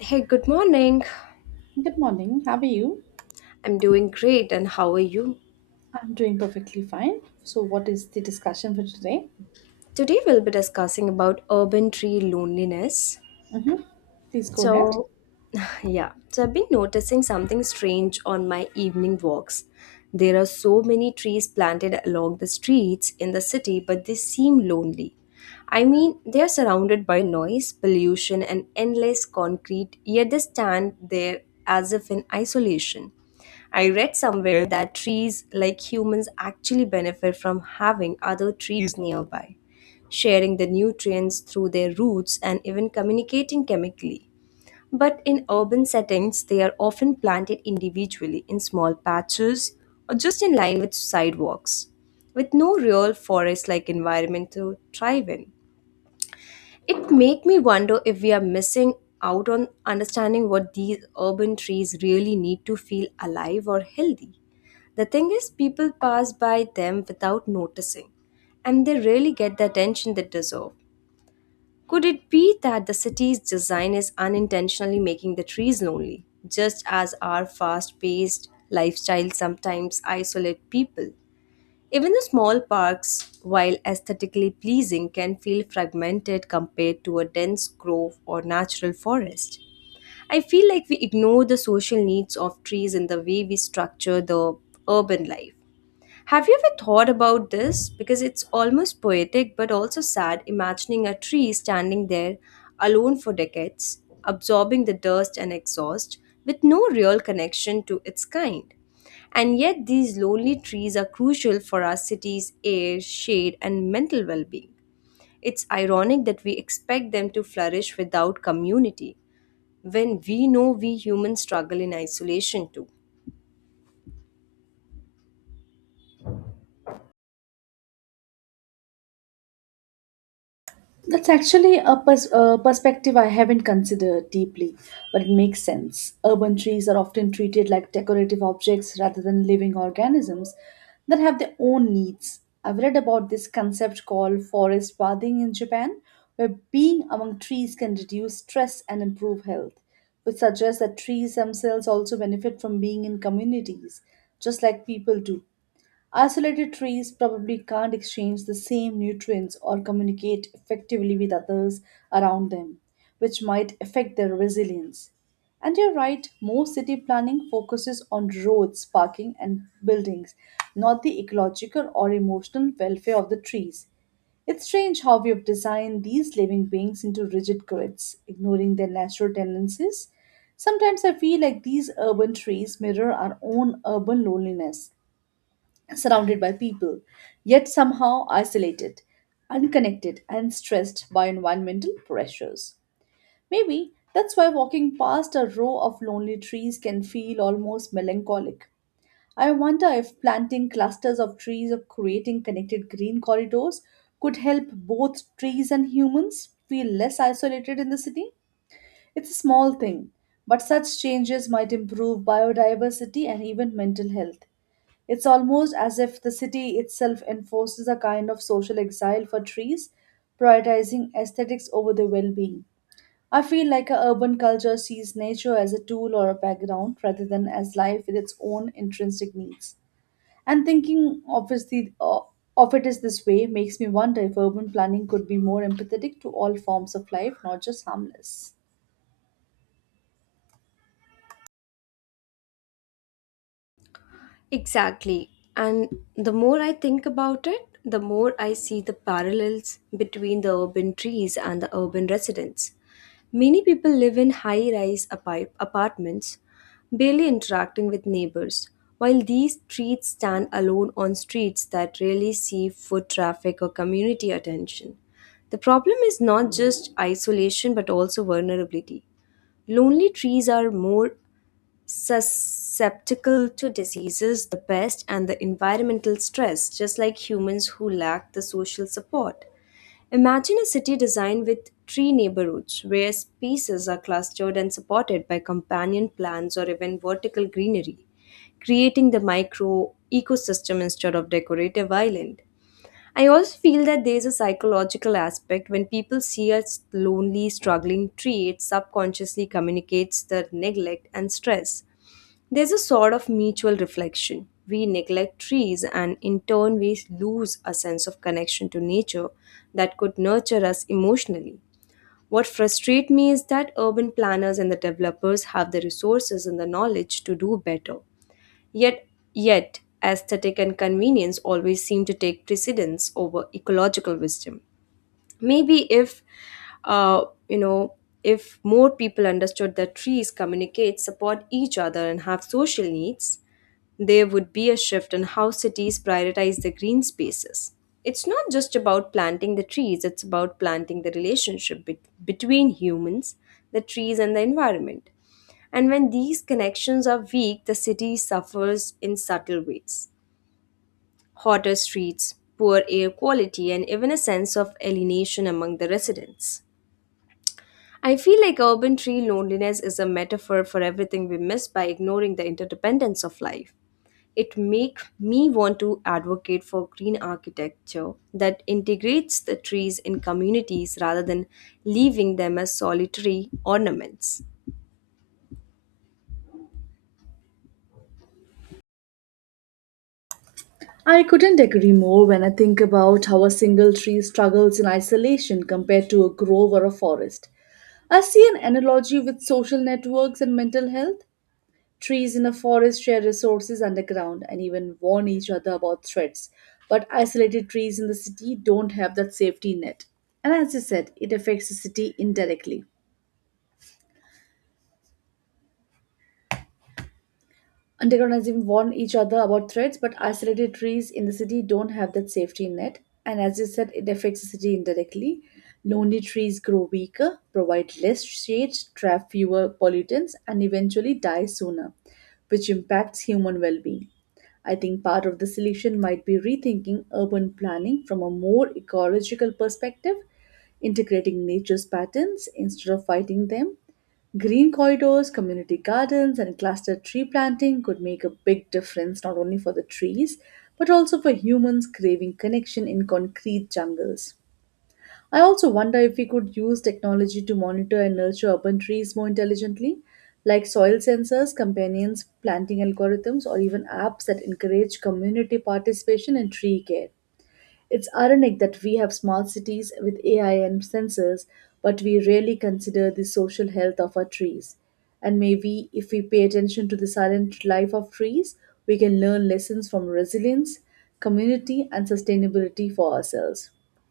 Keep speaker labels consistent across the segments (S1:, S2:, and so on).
S1: Hey, good morning.
S2: Good morning. How are you?
S1: I'm doing great and how are you?
S2: I'm doing perfectly fine. So, what is the discussion for today?
S1: Today we'll be discussing about urban tree loneliness.
S2: Please go ahead.
S1: So, yeah, so I've been noticing something strange on my evening walks. There are so many trees planted along the streets in the city, but they seem lonely. I mean, they are surrounded by noise, pollution, and endless concrete, yet they stand there as if in isolation. I read somewhere that trees, like humans, actually benefit from having other trees nearby, sharing the nutrients through their roots and even communicating chemically. But in urban settings, they are often planted individually in small patches or just in line with sidewalks, with no real forest like environment to thrive in. It make me wonder if we are missing out on understanding what these urban trees really need to feel alive or healthy. The thing is, people pass by them without noticing, and they really get the attention they deserve. Could it be that the city's design is unintentionally making the trees lonely, just as our fast paced lifestyle sometimes isolate people? Even the small parks, while aesthetically pleasing, can feel fragmented compared to a dense grove or natural forest. I feel like we ignore the social needs of trees in the way we structure the urban life. Have you ever thought about this? Because it's almost poetic but also sad imagining a tree standing there alone for decades, absorbing the dust and exhaust with no real connection to its kind. And yet, these lonely trees are crucial for our city's air, shade, and mental well being. It's ironic that we expect them to flourish without community, when we know we humans struggle in isolation too.
S2: That's actually a perspective I haven't considered deeply, but it makes sense. Urban trees are often treated like decorative objects rather than living organisms that have their own needs. I've read about this concept called forest bathing in Japan, where being among trees can reduce stress and improve health, which suggests that trees themselves also benefit from being in communities, just like people do. Isolated trees probably can't exchange the same nutrients or communicate effectively with others around them, which might affect their resilience. And you're right, most city planning focuses on roads, parking, and buildings, not the ecological or emotional welfare of the trees. It's strange how we have designed these living beings into rigid grids, ignoring their natural tendencies. Sometimes I feel like these urban trees mirror our own urban loneliness surrounded by people, yet somehow isolated, unconnected, and stressed by environmental pressures. Maybe that's why walking past a row of lonely trees can feel almost melancholic. I wonder if planting clusters of trees or creating connected green corridors could help both trees and humans feel less isolated in the city. It's a small thing, but such changes might improve biodiversity and even mental health. It's almost as if the city itself enforces a kind of social exile for trees, prioritizing aesthetics over their well being. I feel like our urban culture sees nature as a tool or a background rather than as life with its own intrinsic needs. And thinking obviously of it is this way makes me wonder if urban planning could be more empathetic to all forms of life, not just harmless.
S1: Exactly. And the more I think about it, the more I see the parallels between the urban trees and the urban residents. Many people live in high rise apartments, barely interacting with neighbors, while these trees stand alone on streets that rarely see foot traffic or community attention. The problem is not just isolation but also vulnerability. Lonely trees are more susceptible to diseases, the pest, and the environmental stress, just like humans who lack the social support. Imagine a city designed with tree neighborhoods where species are clustered and supported by companion plants or even vertical greenery, creating the micro ecosystem instead of decorative island. I also feel that there is a psychological aspect when people see a lonely, struggling tree, it subconsciously communicates their neglect and stress. There's a sort of mutual reflection. We neglect trees, and in turn, we lose a sense of connection to nature that could nurture us emotionally. What frustrates me is that urban planners and the developers have the resources and the knowledge to do better. Yet, yet, aesthetic and convenience always seem to take precedence over ecological wisdom. Maybe if, uh, you know, if more people understood that trees communicate, support each other, and have social needs, there would be a shift in how cities prioritize the green spaces. It's not just about planting the trees, it's about planting the relationship between humans, the trees, and the environment. And when these connections are weak, the city suffers in subtle ways: hotter streets, poor air quality, and even a sense of alienation among the residents. I feel like urban tree loneliness is a metaphor for everything we miss by ignoring the interdependence of life. It makes me want to advocate for green architecture that integrates the trees in communities rather than leaving them as solitary ornaments.
S2: I couldn't agree more when I think about how a single tree struggles in isolation compared to a grove or a forest. I see an analogy with social networks and mental health. Trees in a forest share resources underground and even warn each other about threats. But isolated trees in the city don't have that safety net. And as you said, it affects the city indirectly. Undergrounders even warn each other about threats, but isolated trees in the city don't have that safety net. And as you said, it affects the city indirectly. Lonely trees grow weaker, provide less shade, trap fewer pollutants, and eventually die sooner, which impacts human well being. I think part of the solution might be rethinking urban planning from a more ecological perspective, integrating nature's patterns instead of fighting them. Green corridors, community gardens, and clustered tree planting could make a big difference not only for the trees, but also for humans craving connection in concrete jungles. I also wonder if we could use technology to monitor and nurture urban trees more intelligently, like soil sensors, companions, planting algorithms, or even apps that encourage community participation in tree care. It's ironic that we have smart cities with AI and sensors, but we rarely consider the social health of our trees. And maybe if we pay attention to the silent life of trees, we can learn lessons from resilience, community, and sustainability for ourselves.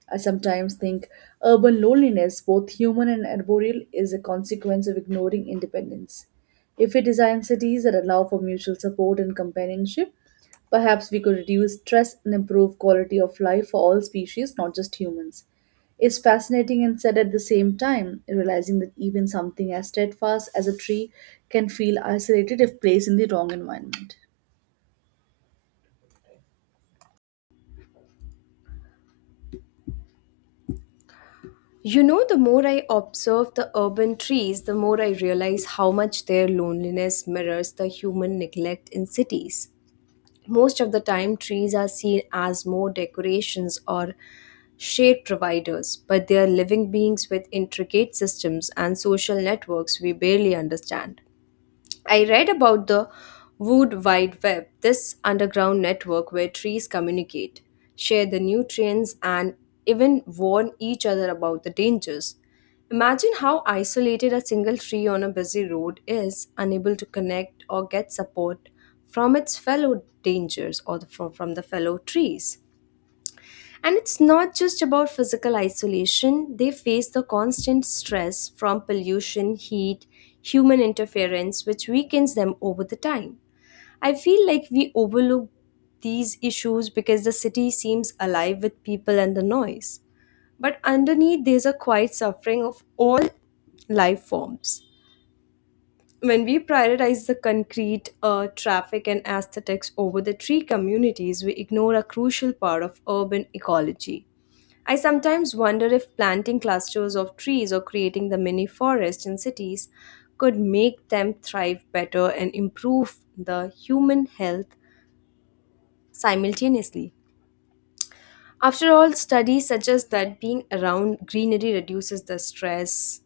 S2: I sometimes think urban loneliness, both human and arboreal, is a consequence of ignoring independence. If we design cities that allow for mutual support and companionship, perhaps we could reduce stress and improve quality of life for all species, not just humans. It's fascinating and sad at the same time, realizing that even something as steadfast as a tree can feel isolated if placed in the wrong environment.
S1: You know, the more I observe the urban trees, the more I realize how much their loneliness mirrors the human neglect in cities. Most of the time, trees are seen as more decorations or shade providers, but they are living beings with intricate systems and social networks we barely understand. I read about the Wood Wide Web, this underground network where trees communicate, share the nutrients, and even warn each other about the dangers. Imagine how isolated a single tree on a busy road is, unable to connect or get support from its fellow dangers or from the fellow trees. And it's not just about physical isolation, they face the constant stress from pollution, heat, human interference, which weakens them over the time. I feel like we overlook these issues because the city seems alive with people and the noise. But underneath, there's a quiet suffering of all life forms. When we prioritize the concrete, traffic, and aesthetics over the tree communities, we ignore a crucial part of urban ecology. I sometimes wonder if planting clusters of trees or creating the mini forest in cities could make them thrive better and improve the human health simultaneously. After all, studies suggest that being around greenery reduces the stress.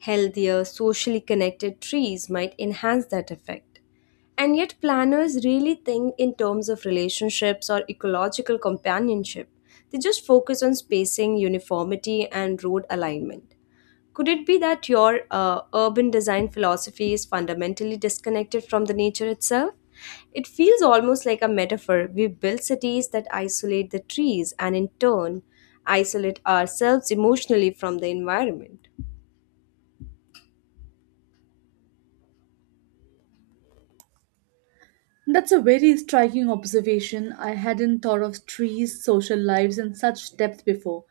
S1: Healthier, socially connected trees might enhance that effect. And yet, planners really think in terms of relationships or ecological companionship. They just focus on spacing, uniformity, and road alignment. Could it be that your urban design philosophy is fundamentally disconnected from the nature itself? It feels almost like a metaphor. We build cities that isolate the trees and, in turn, isolate ourselves emotionally from the environment.
S2: That's a very striking observation. I hadn't thought of trees, social lives in such depth before.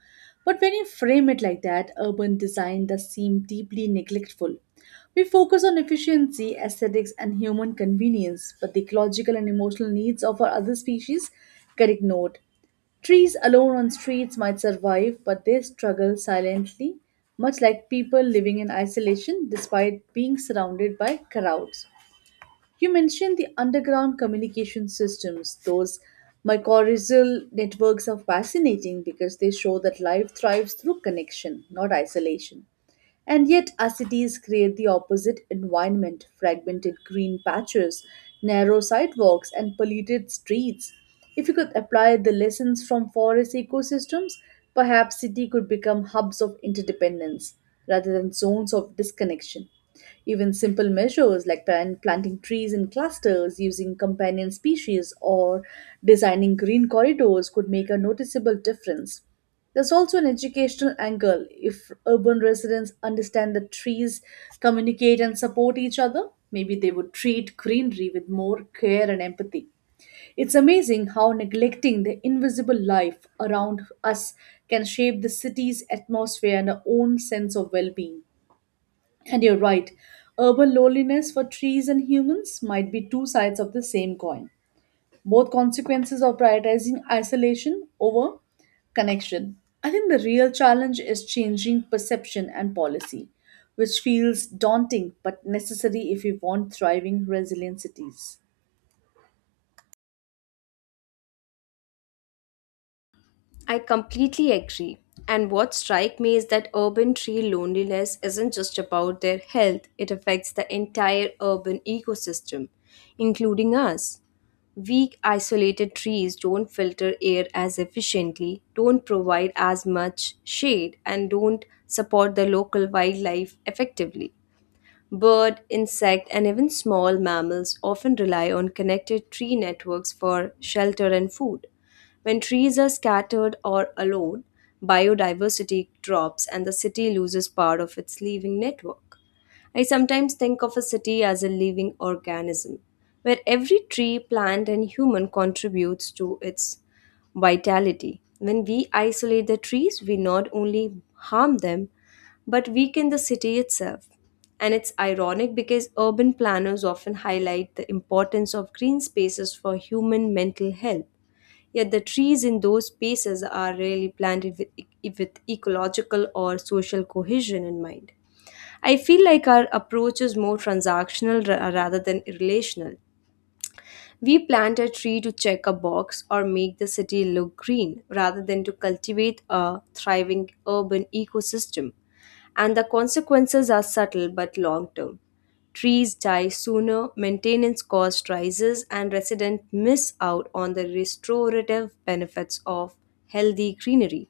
S2: But when you frame it like that, urban design does seem deeply neglectful. We focus on efficiency, aesthetics, and human convenience, but the ecological and emotional needs of our other species get ignored. Trees alone on streets might survive, but they struggle silently, much like people living in isolation despite being surrounded by crowds. You mentioned the underground communication systems. Those mycorrhizal networks are fascinating because they show that life thrives through connection, not isolation. And yet, our cities create the opposite environment fragmented green patches, narrow sidewalks, and polluted streets. If we could apply the lessons from forest ecosystems, perhaps city could become hubs of interdependence rather than zones of disconnection. Even simple measures like planting trees in clusters, using companion species, or designing green corridors could make a noticeable difference. There's also an educational angle. If urban residents understand that trees communicate and support each other, maybe they would treat greenery with more care and empathy. It's amazing how neglecting the invisible life around us can shape the city's atmosphere and our own sense of well being. And you're right, urban loneliness for trees and humans might be two sides of the same coin, both consequences of prioritizing isolation over connection. I think the real challenge is changing perception and policy, which feels daunting but necessary if we want thriving, resilient cities.
S1: I completely agree. And what strikes me is that urban tree loneliness isn't just about their health, it affects the entire urban ecosystem, including us. Weak, isolated trees don't filter air as efficiently, don't provide as much shade, and don't support the local wildlife effectively. Bird, insect, and even small mammals often rely on connected tree networks for shelter and food. When trees are scattered or alone, biodiversity drops and the city loses part of its living network. I sometimes think of a city as a living organism, where every tree, plant, and human contributes to its vitality. When we isolate the trees, we not only harm them, but weaken the city itself. And it's ironic because urban planners often highlight the importance of green spaces for human mental health. Yet the trees in those spaces are rarely planted with, with ecological or social cohesion in mind. I feel like our approach is more transactional rather than relational. We plant a tree to check a box or make the city look green rather than to cultivate a thriving urban ecosystem, and the consequences are subtle but long term. Trees die sooner, maintenance cost rises, and residents miss out on the restorative benefits of healthy greenery.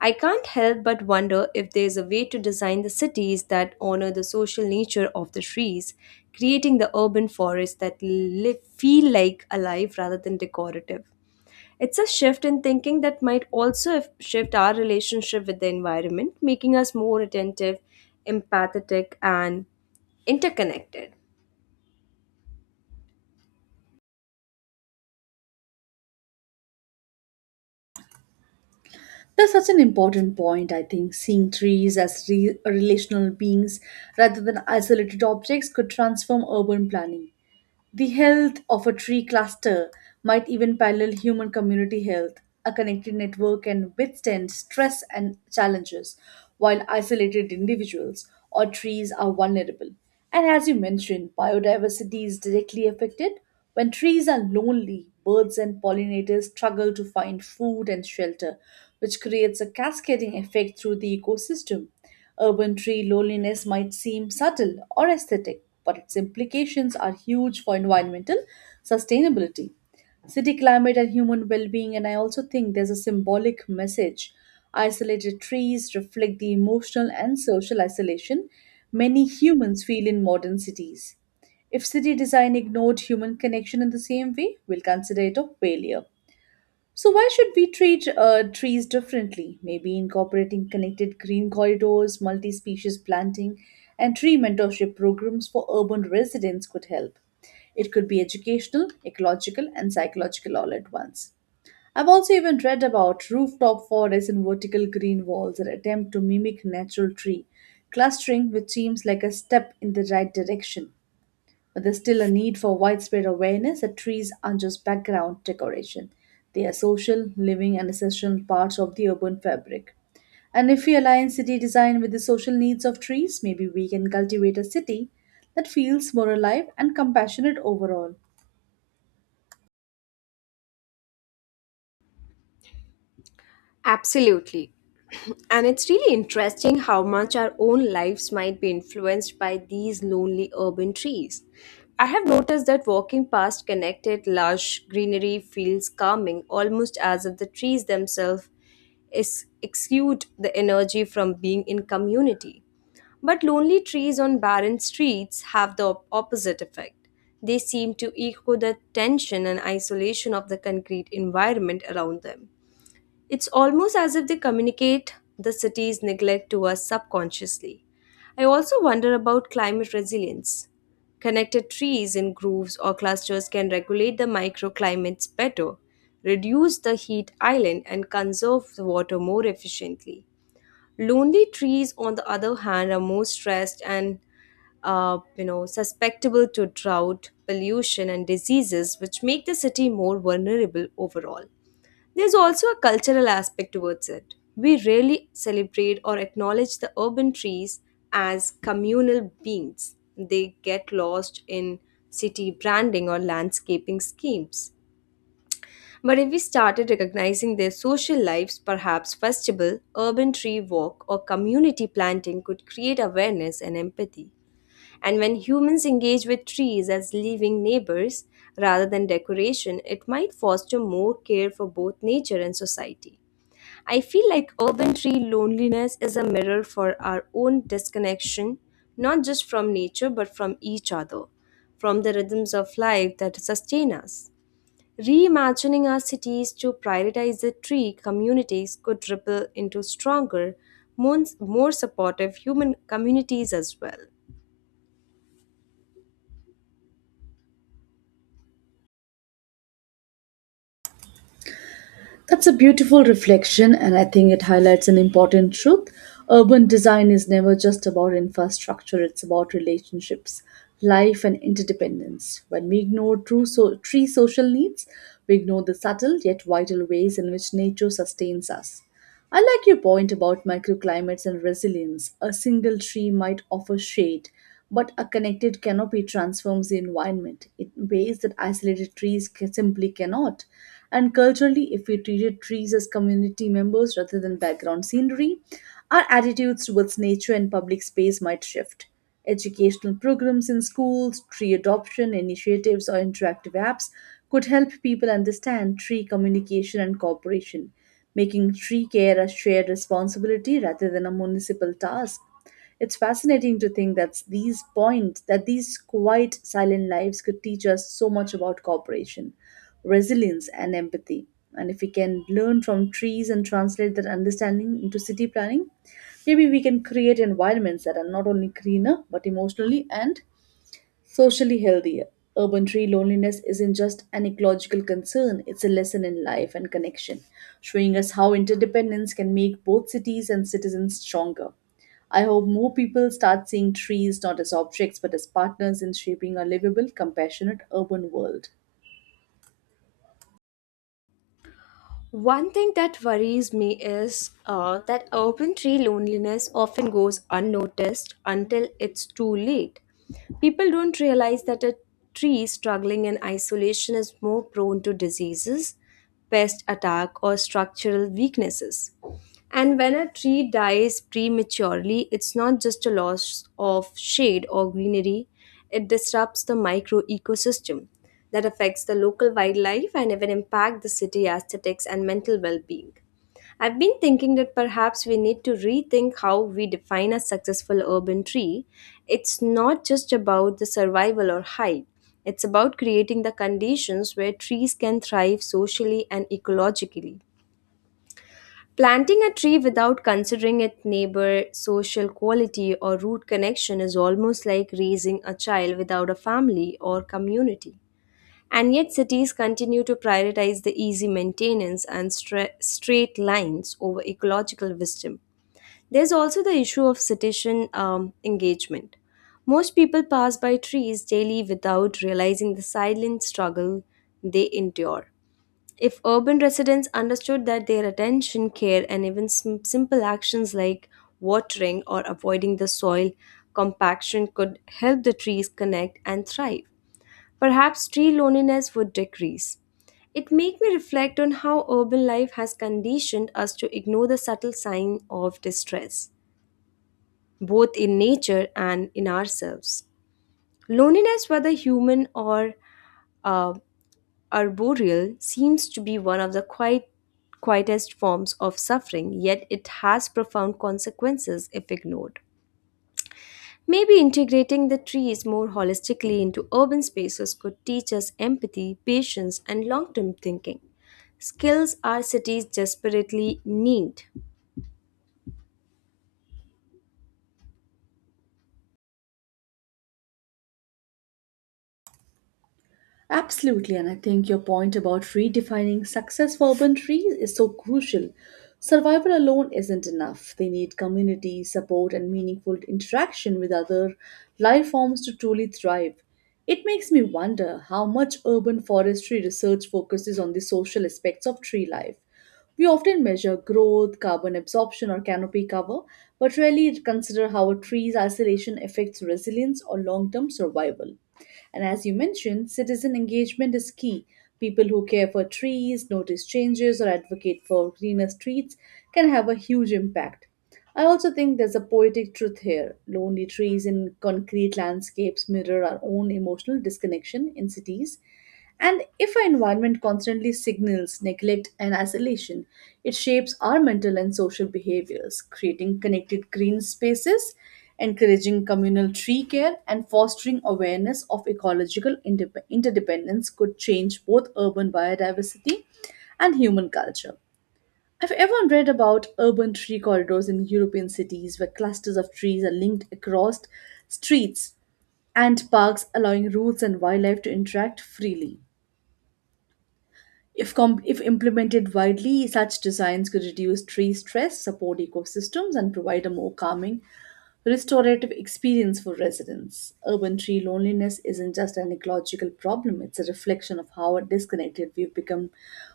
S1: I can't help but wonder if there's a way to design the cities that honor the social nature of the trees, creating the urban forests that live, feel like alive rather than decorative. It's a shift in thinking that might also shift our relationship with the environment, making us more attentive, empathetic, and interconnected.
S2: That's such an important point, I think. Seeing trees as relational beings rather than isolated objects could transform urban planning. The health of a tree cluster might even parallel human community health. A connected network can withstand stress and challenges, while isolated individuals or trees are vulnerable. And as you mentioned, biodiversity is directly affected. When trees are lonely, birds and pollinators struggle to find food and shelter, which creates a cascading effect through the ecosystem. Urban tree loneliness might seem subtle or aesthetic, but its implications are huge for environmental sustainability, city climate, and human well being. And I also think there's a symbolic message. Isolated trees reflect the emotional and social isolation many humans feel in modern cities. If city design ignored human connection in the same way, we'll consider it a failure. So why should we treat trees differently? Maybe incorporating connected green corridors, multi-species planting, and tree mentorship programs for urban residents could help. It could be educational, ecological, and psychological all at once. I've also even read about rooftop forests and vertical green walls that attempt to mimic natural tree clustering, which seems like a step in the right direction. But there's still a need for widespread awareness that trees aren't just background decoration. They are social, living, and essential parts of the urban fabric. And if we align city design with the social needs of trees, maybe we can cultivate a city that feels more alive and compassionate overall.
S1: Absolutely. And it's really interesting how much our own lives might be influenced by these lonely urban trees. I have noticed that walking past connected, lush greenery feels calming, almost as if the trees themselves is, exude the energy from being in community. But lonely trees on barren streets have the opposite effect. They seem to echo the tension and isolation of the concrete environment around them. It's almost as if they communicate the city's neglect to us subconsciously. I also wonder about climate resilience. Connected trees in groves or clusters can regulate the microclimates better, reduce the heat island, and conserve the water more efficiently. Lonely trees, on the other hand, are more stressed and susceptible to drought, pollution, and diseases, which make the city more vulnerable overall. There's also a cultural aspect towards it. We rarely celebrate or acknowledge the urban trees as communal beings. They get lost in city branding or landscaping schemes. But if we started recognizing their social lives, perhaps festival, urban tree walk, or community planting could create awareness and empathy. And when humans engage with trees as living neighbors rather than decoration, it might foster more care for both nature and society. I feel like urban tree loneliness is a mirror for our own disconnection, not just from nature but from each other, from the rhythms of life that sustain us. Reimagining our cities to prioritize the tree communities could ripple into stronger, more supportive human communities as well.
S2: That's a beautiful reflection, and I think it highlights an important truth. Urban design is never just about infrastructure, it's about relationships, life, and interdependence. When we ignore tree social needs, we ignore the subtle yet vital ways in which nature sustains us. I like your point about microclimates and resilience. A single tree might offer shade, but a connected canopy transforms the environment in ways that isolated trees simply cannot. And culturally, if we treated trees as community members rather than background scenery, our attitudes towards nature and public space might shift. Educational programs in schools, tree adoption initiatives, or interactive apps could help people understand tree communication and cooperation, making tree care a shared responsibility rather than a municipal task. It's fascinating to think that these points, that these quiet, silent lives could teach us so much about cooperation, resilience, and empathy. And if we can learn from trees and translate that understanding into city planning, maybe we can create environments that are not only greener but emotionally and socially healthier. Urban tree loneliness isn't just an ecological concern, it's a lesson in life and connection, showing us how interdependence can make both cities and citizens stronger. I hope more people start seeing trees not as objects but as partners in shaping a livable, compassionate urban world.
S1: One thing that worries me is that urban tree loneliness often goes unnoticed until it's too late. People don't realize that a tree struggling in isolation is more prone to diseases, pest attack, or structural weaknesses. And when a tree dies prematurely, it's not just a loss of shade or greenery, it disrupts the micro ecosystem that affects the local wildlife and even impact the city aesthetics and mental well-being. I've been thinking that perhaps we need to rethink how we define a successful urban tree. It's not just about the survival or height. It's about creating the conditions where trees can thrive socially and ecologically. Planting a tree without considering its neighbor, social quality, or root connection is almost like raising a child without a family or community. And yet, cities continue to prioritize the easy maintenance and straight lines over ecological wisdom. There's also the issue of citizen engagement. Most people pass by trees daily without realizing the silent struggle they endure. If urban residents understood that their attention, care, and even simple actions like watering or avoiding the soil compaction could help the trees connect and thrive, perhaps tree loneliness would decrease. It made me reflect on how urban life has conditioned us to ignore the subtle sign of distress, both in nature and in ourselves. Loneliness, whether human or uh, arboreal, seems to be one of the quite quietest forms of suffering, yet it has profound consequences if ignored. Maybe integrating the trees more holistically into urban spaces could teach us empathy, patience, and long term thinking. Skills our cities desperately need.
S2: Absolutely, and I think your point about redefining success for urban trees is so crucial. Survival alone isn't enough. They need community, support, and meaningful interaction with other life forms to truly thrive. It makes me wonder how much urban forestry research focuses on the social aspects of tree life. We often measure growth, carbon absorption, or canopy cover, but rarely consider how a tree's isolation affects resilience or long term survival. And as you mentioned, citizen engagement is key. People who care for trees, notice changes, or advocate for greener streets can have a huge impact. I also think there's a poetic truth here. Lonely trees in concrete landscapes mirror our own emotional disconnection in cities. And if our environment constantly signals neglect and isolation, it shapes our mental and social behaviors. Creating connected green spaces, encouraging communal tree care, and fostering awareness of ecological interdependence could change both urban biodiversity and human culture. I've ever read about urban tree corridors in European cities where clusters of trees are linked across streets and parks, allowing roots and wildlife to interact freely. If implemented widely, such designs could reduce tree stress, support ecosystems, and provide a more calming, restorative experience for residents. Urban tree loneliness isn't just an ecological problem, it's a reflection of how disconnected we've become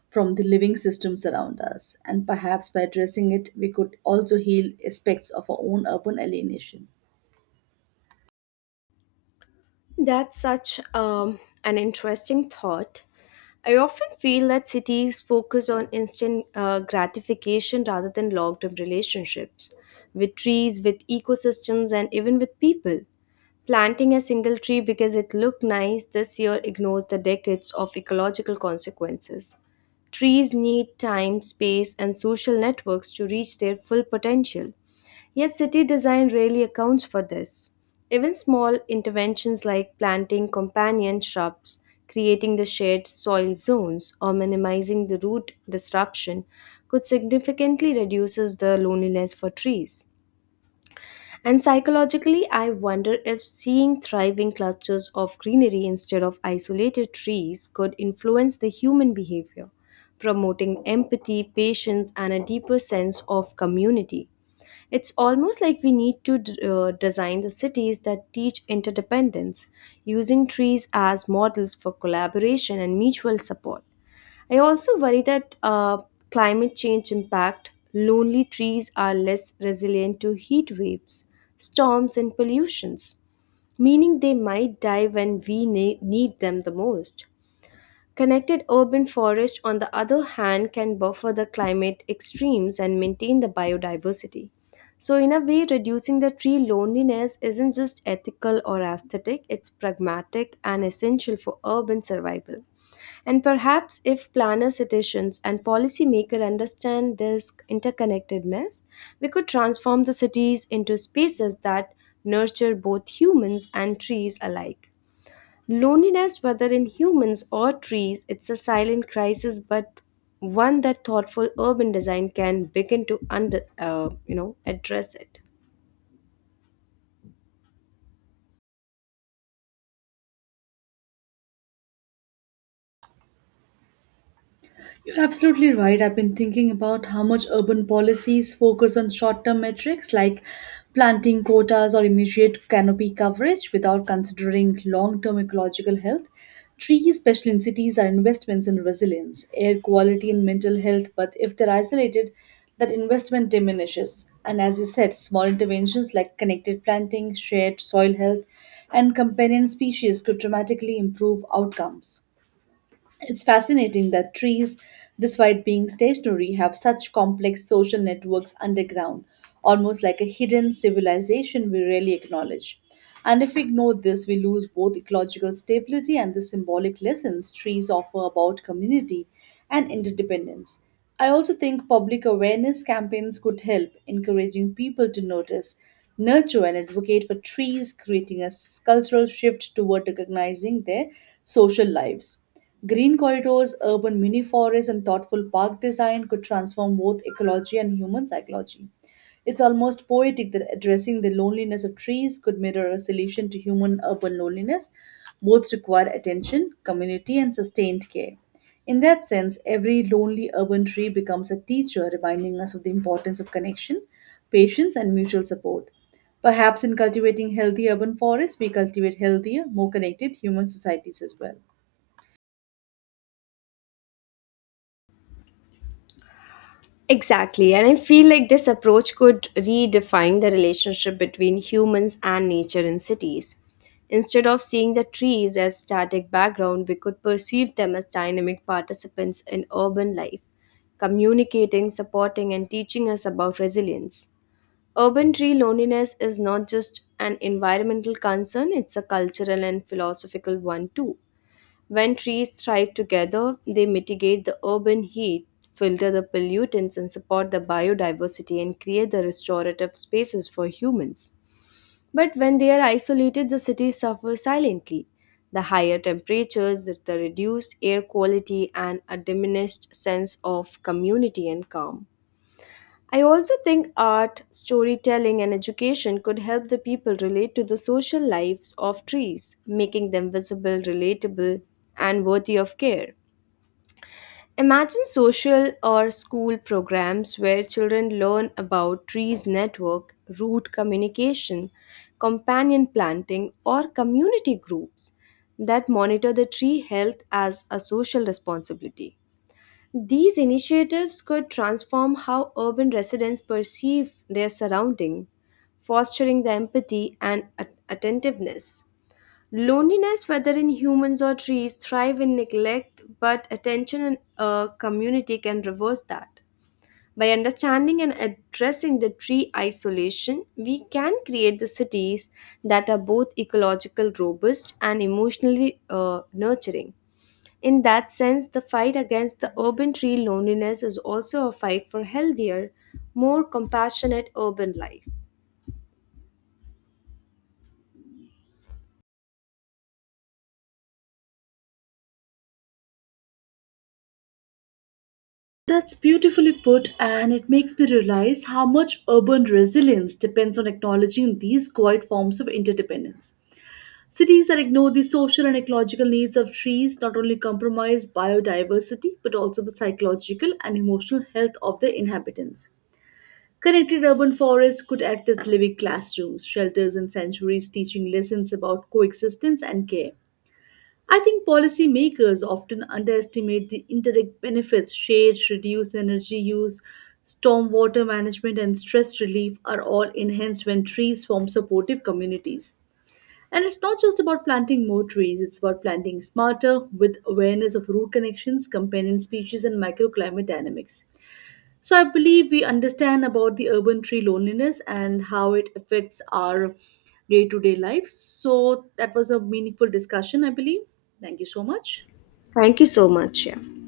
S2: from the living systems around us. And perhaps by addressing it, we could also heal aspects of our own urban alienation.
S1: That's such an interesting thought. I often feel that cities focus on instant gratification rather than long term relationships with trees, with ecosystems, and even with people. Planting a single tree because it looked nice this year ignores the decades of ecological consequences. Trees need time, space, and social networks to reach their full potential. Yet, city design rarely accounts for this. Even small interventions like planting companion shrubs, creating the shared soil zones, or minimizing the root disruption could significantly reduce the loneliness for trees. And psychologically, I wonder if seeing thriving clusters of greenery instead of isolated trees could influence the human behavior, promoting empathy, patience, and a deeper sense of community. It's almost like we need to design the cities that teach interdependence, using trees as models for collaboration and mutual support. I also worry that climate change impact lonely trees are less resilient to heat waves, storms, and pollutions, meaning they might die when we need them the most. Connected urban forest, on the other hand, can buffer the climate extremes and maintain the biodiversity. So, in a way, reducing the tree loneliness isn't just ethical or aesthetic, it's pragmatic and essential for urban survival. And perhaps if planner citizens and policymakers understand this interconnectedness, we could transform the cities into spaces that nurture both humans and trees alike. Loneliness, whether in humans or trees, it's a silent crisis, but one that thoughtful urban design can begin to address it.
S2: You're absolutely right. I've been thinking about how much urban policies focus on short term metrics like planting quotas or immediate canopy coverage without considering long term ecological health. Trees, especially in cities, are investments in resilience, air quality, and mental health, but if they're isolated, that investment diminishes. And as you said, small interventions like connected planting, shared soil health, and companion species could dramatically improve outcomes. It's fascinating that trees, despite being stationary, have such complex social networks underground, almost like a hidden civilization we rarely acknowledge. And if we ignore this, we lose both ecological stability and the symbolic lessons trees offer about community and interdependence. I also think public awareness campaigns could help, encouraging people to notice, nurture, and advocate for trees, creating a cultural shift toward recognizing their social lives. Green corridors, urban mini forests, and thoughtful park design could transform both ecology and human psychology. It's almost poetic that addressing the loneliness of trees could mirror a solution to human urban loneliness. Both require attention, community, and sustained care. In that sense, every lonely urban tree becomes a teacher reminding us of the importance of connection, patience, and mutual support. Perhaps in cultivating healthy urban forests, we cultivate healthier, more connected human societies as well.
S1: Exactly, and I feel like this approach could redefine the relationship between humans and nature in cities. Instead of seeing the trees as static background, we could perceive them as dynamic participants in urban life, communicating, supporting, and teaching us about resilience. Urban tree loneliness is not just an environmental concern, it's a cultural and philosophical one too. When trees thrive together, they mitigate the urban heat, filter the pollutants, and support the biodiversity and create the restorative spaces for humans. But when they are isolated, the cities suffer silently. The higher temperatures, the reduced air quality, and a diminished sense of community and calm. I also think art, storytelling, and education could help the people relate to the social lives of trees, making them visible, relatable, and worthy of care. Imagine social or school programs where children learn about trees network, root communication, companion planting, or community groups that monitor the tree health as a social responsibility. These initiatives could transform how urban residents perceive their surrounding, fostering the empathy and attentiveness. Loneliness, whether in humans or trees, thrive in neglect, but attention in a community can reverse that. By understanding and addressing the tree isolation, we can create the cities that are both ecological robust and emotionally nurturing. In that sense, the fight against the urban tree loneliness is also a fight for healthier, more compassionate urban life.
S2: That's beautifully put, and it makes me realize how much urban resilience depends on acknowledging these quiet forms of interdependence. Cities that ignore the social and ecological needs of trees not only compromise biodiversity but also the psychological and emotional health of their inhabitants. Connected urban forests could act as living classrooms, shelters, and sanctuaries teaching lessons about coexistence and care. I think policymakers often underestimate the indirect benefits shades, reduced energy use, stormwater management, and stress relief are all enhanced when trees form supportive communities. And it's not just about planting more trees, it's about planting smarter with awareness of root connections, companion species, and microclimate dynamics. So I believe we understand about the urban tree loneliness and how it affects our day to day life. So that was a meaningful discussion, I believe. Thank you so much.
S1: Thank you so much. Yeah.